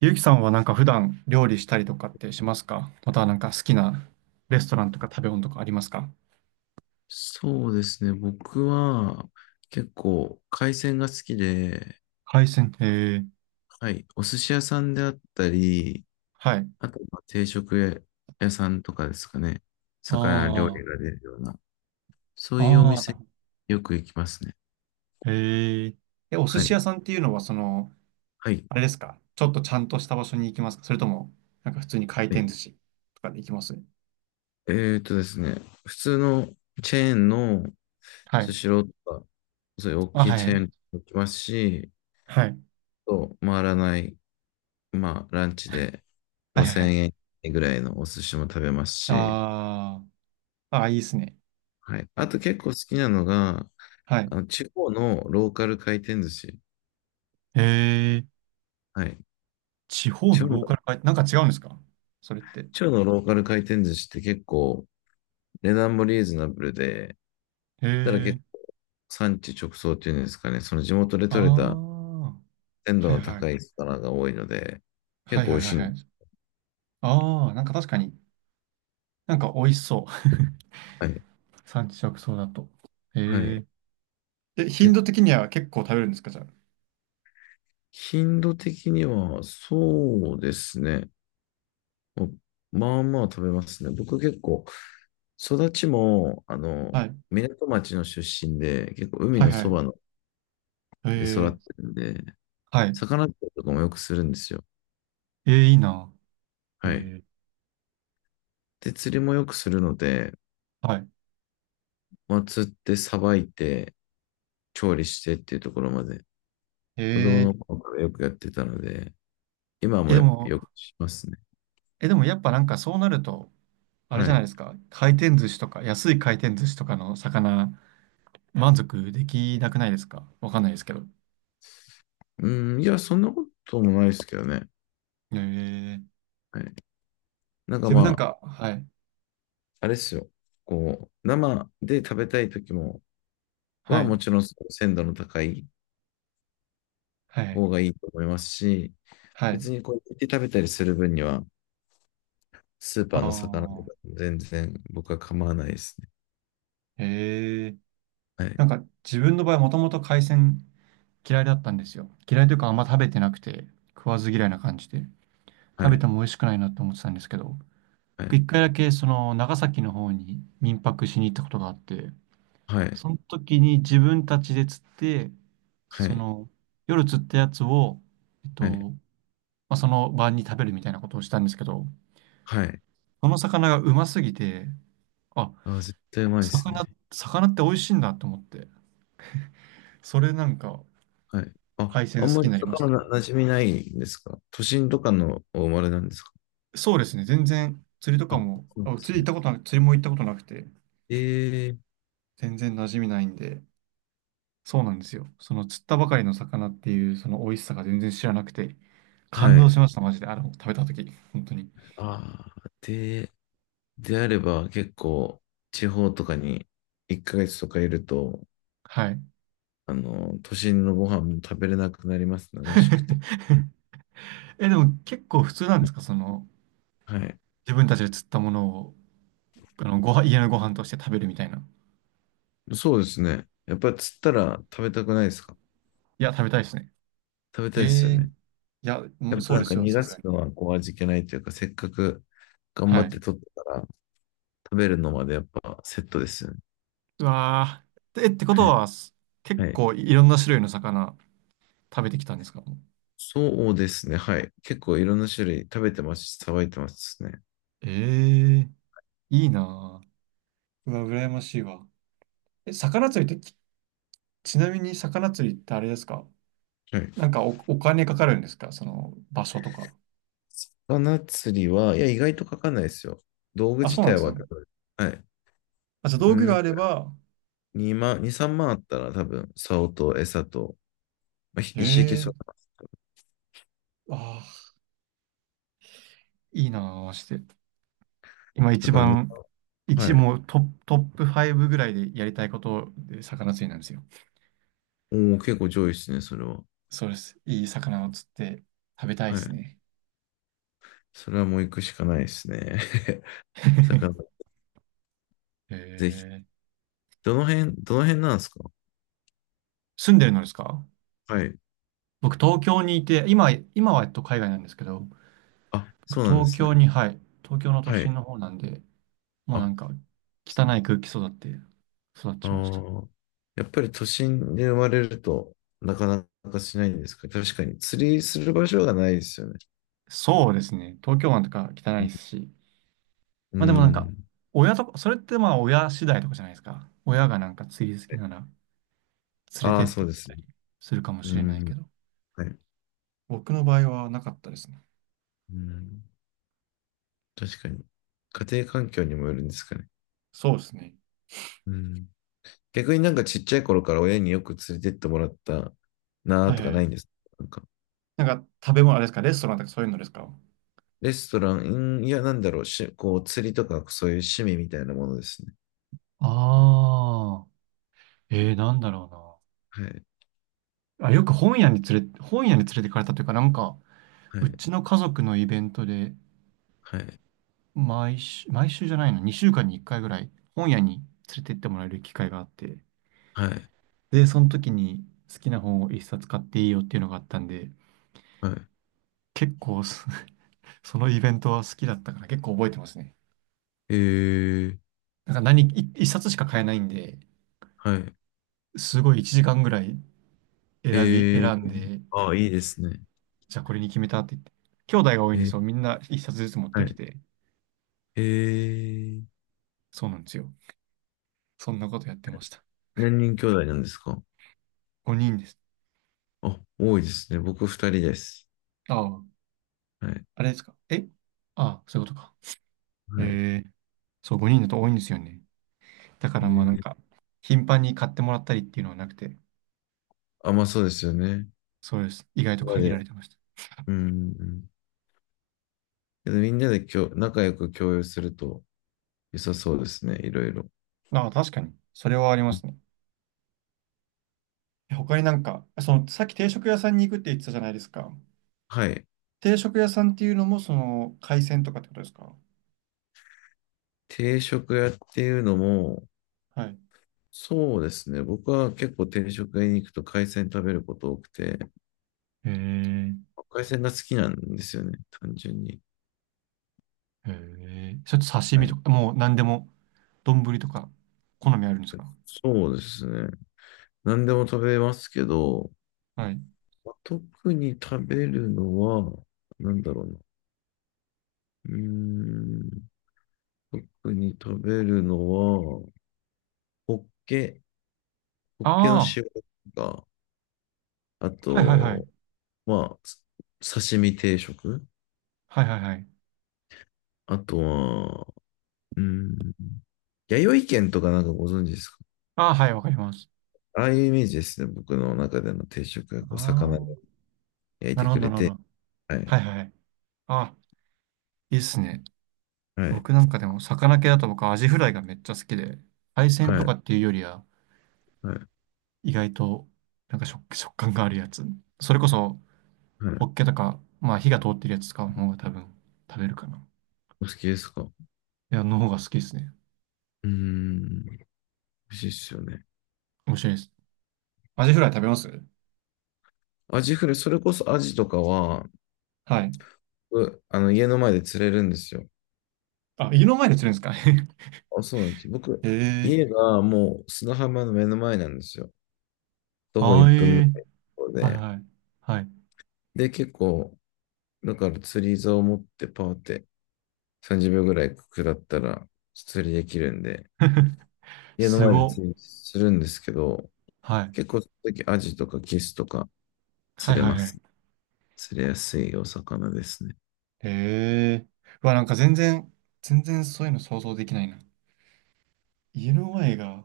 ゆうきさんは普段料理したりとかってしますか？またはなんか好きなレストランとか食べ物とかありますか？そうですね。僕は結構海鮮が好きで、海鮮。へえ。はい。お寿司屋さんであったり、はい。あとまあ定食屋さんとかですかね。魚料理あが出るような、そういうおあ、ああ、なる店ほよく行きますね。ど。へえ。え、お寿は司屋い。さんっていうのはその、はい。あれですか？ちょっとちゃんとした場所に行きますか？それとも、なんか普通に回はい。転寿司とかで行きます？ですね。普通のチェーンのはスい。シローとか、そういう大あ、きいはい。チェーンも行きますし、はい。と回らない、まあランチではいはいは5000い。円ぐらいのお寿司も食べますし、ああ、ああ、いいですね。はい。あと結構好きなのが、はい。あの、地方のローカル回転寿司。へえ。はい。地方地の方の、ローカル回転、なんか違うんですか、それって？地方のローカル回転寿司って結構値段もリーズナブルで、へただえ。結構産地直送っていうんですかね、その地元であ採れたあ、鮮度はいのは高い。い魚が多いので、結はい構は美い味はしいいはんでい。す。ああ、なんか確かに、なんか美味しそう。はい。産地直送だと。はへい。え。え、頻結度構、的には結構食べるんですか、じゃ頻度的にはそうですね。おまあまあ食べますね。僕結構、育ちも、あの、あ？はい。港町の出身で、結構海はいのはそばい。のへで育ってえ。るんで、はい。魚釣りとかもよくするんですよ。えー、いいな。へはい。えで、釣りもよくするので、ー。はい。まあ、釣ってさばいて、調理してっていうところまで、へ子え供のー。頃からよくやってたので、今え、もでも、よくしますね。え、でもやっぱなんかそうなると、あれはじゃないでい。すか。回転寿司とか、安い回転寿司とかの魚、満足できなくないですか？わかんないですけど。うん、いや、そんなこともないですけどね。へえー。はい。なんか自ま分なんあ、か、はい。あれですよ。こう、生で食べたい時も、ははもい。ちろん鮮度の高いはい。方がいいと思いますし、はい。別にこう、煮て食べたりする分には、スーあパーの魚とあ。か全然僕は構わないですね。へえ。はい、なんか自分の場合もともと海鮮嫌いだったんですよ。嫌いというかあんま食べてなくて食わず嫌いな感じでは食べい、ても美味しくないなって思ってたんですけど、はい、一回だけその長崎の方に民泊しに行ったことがあって、はい、その時に自分たちで釣って、はそい、の夜釣ったやつを、えっはい、と、まあ、その晩に食べるみたいなことをしたんですけど、はい。その魚がうますぎて、あ、あー、絶対うまいです魚、ね。魚って美味しいんだと思って、それなんかはい。あ、海あん鮮好まきにりなりまし魚たね。な馴染みないんですか？都心とかのお生まれなんですか？そうですね。全然釣りとかあ、も、そうであ、釣すり行っね。たことなく、釣りも行ったことなくて、ええ、全然馴染みないんで、そうなんですよ。その釣ったばかりの魚っていうその美味しさが全然知らなくて、感は動しい。ました、マジで。あの、食べたとき、本当に。ああ、で、であれば結構地方とかに1ヶ月とかいると、はい。あの、都心のご飯も食べれなくなりますね。美味しくて。え、でも結構普通なんですか、その、はい。自分たちで釣ったものを、あの、ご飯、家のご飯として食べるみたいな。そうですね。やっぱり釣ったら食べたくないですか？いや、食べたいですね。食べたいですよええ、ね。いや、うやんっぱそうなんでかすよ、逃さがすがすに。のはこう味気ないというか、せっかく頑張はっい。て取ったから食べるのまでやっぱセットですよね。うわー。え、ってことはい。は、す結はい。構いろんな種類の魚、食べてきたんですか？そうですね。はい。結構いろんな種類食べてますし、さばいてますね。ええいいなぁ。うわ、羨ましいわ。え、魚釣りって、ち、ちなみに魚釣りってあれですか、はい。なんかお、お金かかるんですか、その場所とか。魚釣りは、いや、意外とかかんないですよ。道具あ、自そうなん体ですは、ね。はい。あ、じゃあう道具ん、があれば、2万、2、3万あったら多分、竿と餌と、まあ、へ一式え、そうだああいいなぁ、マ今な一だからに番、まん一、はい。もうトップ、トップ5ぐらいでやりたいことで魚釣りなんですよ。おお、結構上位ですね、それは。そうです。いい魚を釣って食べたいではすい。ね。それはもう行くしかないですね。魚、へぜひ。え、どの辺、どの辺なんですか？住んでるのですか？はい。僕、東京にいて、今、今は、海外なんですけど、あ、僕、そうなんで東すね。京に、はい、東京の都は心い。の方なんで、もうあ、なでんか、汚すね。い空気育って、育あちました。あ。やっぱり都心で生まれると、なかなかしないんですか？確かに。釣りする場所がないですよね。そうですね。東京湾とか汚いですし、うまあでもなんか、ん。親とか、それってまあ親次第とかじゃないですか。親がなんか釣り好きなら連れあてあっー、そてうでくれすたね。りするかもうしれないけん。ど、はい。僕の場合はなかったですね。うん。確かに。家庭環境にもよるんですかね。そうですね。うん。逆になんかちっちゃい頃から親によく連れてってもらったなーはいとかはないい。んですか？なんかなんか、食べ物あれですか、レストランとかそういうのですか？レストラン、うん、いや、なんだろう、こう、釣りとか、そういう趣味みたいなものですね。ああ、えー、なんだろうな。はい、あ、よく本屋に連れ、本屋に連れてかれたというか、なんか、はうい、ちの家族のイベントで、はい、毎週、毎週じゃないの、2週間に1回ぐらい、本屋に連れて行ってもらえる機会があって、はい、で、その時に好きな本を1冊買っていいよっていうのがあったんで、は結構そ、そのイベントは好きだったから結構覚えてますね。い。えー、なんか何、1冊しか買えないんで、はい、すごい1時間ぐらいえー、選んで、あ、いいですね。じゃあこれに決めたって言って、兄弟が多いえんで、ー、そう、みんな1冊ずつ持っはてきい、て、えー、そうなんですよ。そんなことやってました。何人兄弟なんですか？5人です。あ、多いですね。僕二人です。ああ、はい、あれですか。え、ああ、そういうことか。はい。えー、そう、5人だと多いんですよね。だかえらまあなんー、か、頻繁に買ってもらったりっていうのはなくて、あ、まあそうですよね。そうです。意外とみんな限らで、れてました。うん、うん。けどみんなで仲良く共有すると良さそうですね、いろいろ。ああ、確かに。それはありますね。え他になんか、その、さっき定食屋さんに行くって言ってたじゃないですか。はい。定食屋さんっていうのも、その、海鮮とかってことですか？定食屋っていうのも、はい。そうですね。僕は結構定食屋に行くと海鮮食べること多くて、へえ、海鮮が好きなんですよね、単純に。へえ。ちょっと刺は身い。とか、もう何でも、丼とか、好みあるんですか？そうですね。何でも食べますけど、はい。まあ特に食べるのは、なんだろうな。うーん、特に食べるのは、ホッケ、ホッケのああ、塩とか、あはいはいはい。と、まあ、刺身定食、はいはいはい。あとは、うーん、弥生県とかなんかご存知ですか？ああ、はい、わかります。ああいうイメージですね。僕の中での定食がこうあ魚あ、で焼いなてるほくど、なれるほて。ど。はい。はいはい。あ、いいっすね。はい。僕なんかでも、魚系だと僕、アジフライがめっちゃ好きで、海鮮はとい。かっていうよりは、はい。意外と、なんか食感があるやつ。それこそ、はホッい。ケとか、まあ、火が通ってるやつ使う方が多分、食べるかな。いお好きですか？うや、の方が好きですね。ーん。美味しいっすよね。面白いです。アジフライ食べます？アジフライ、それこそアジとかは、はい。あの、家の前で釣れるんですよ。あ、家の前で釣れるんですか？ あ、そうなんです。僕、へ家え。がもう砂浜の目の前なんですよ。徒歩あ1ー分えぐらいのーところで。で、結構、だから釣り竿を持ってパーって30秒ぐらい下ったら釣りできるんで、家の前で釣りするんですけど、結構、その時アジとかキスとか釣はいれはまいはい。すごはいはいはいはす。い釣れやすいお魚ですね。へえ。うわ、なんか全然、全然そういうの想像できないな。家の前が、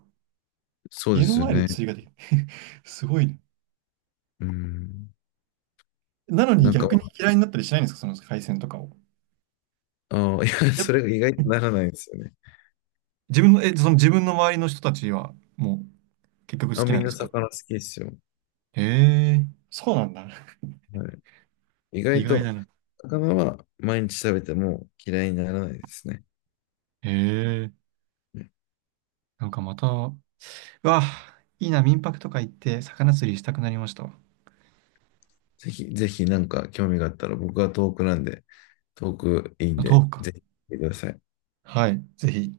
そうで家のすよ前でね。釣りができる。すごいね。うん。なのになんか、逆に嫌いになったりしないんですか、その海鮮とかを。ああ、いや、やっそれぱ、が意外とならないですよね。自分の、え、その自分の周りの人たちは、もう、結局あ、好きみなんんでなすか？魚好きですよ。へえ。そうなんだ。はい。意意外外だと、な。魚は毎日食べても嫌いにならないですね。へえ。うん。なんかまた、うわ、いいな、民泊とか行って、魚釣りしたくなりましたわ。ぜひ、ぜひなんか興味があったら、僕は遠くなんで、遠くいいんあ、で、豆腐か。ぜひ来てください。はい、ぜひ。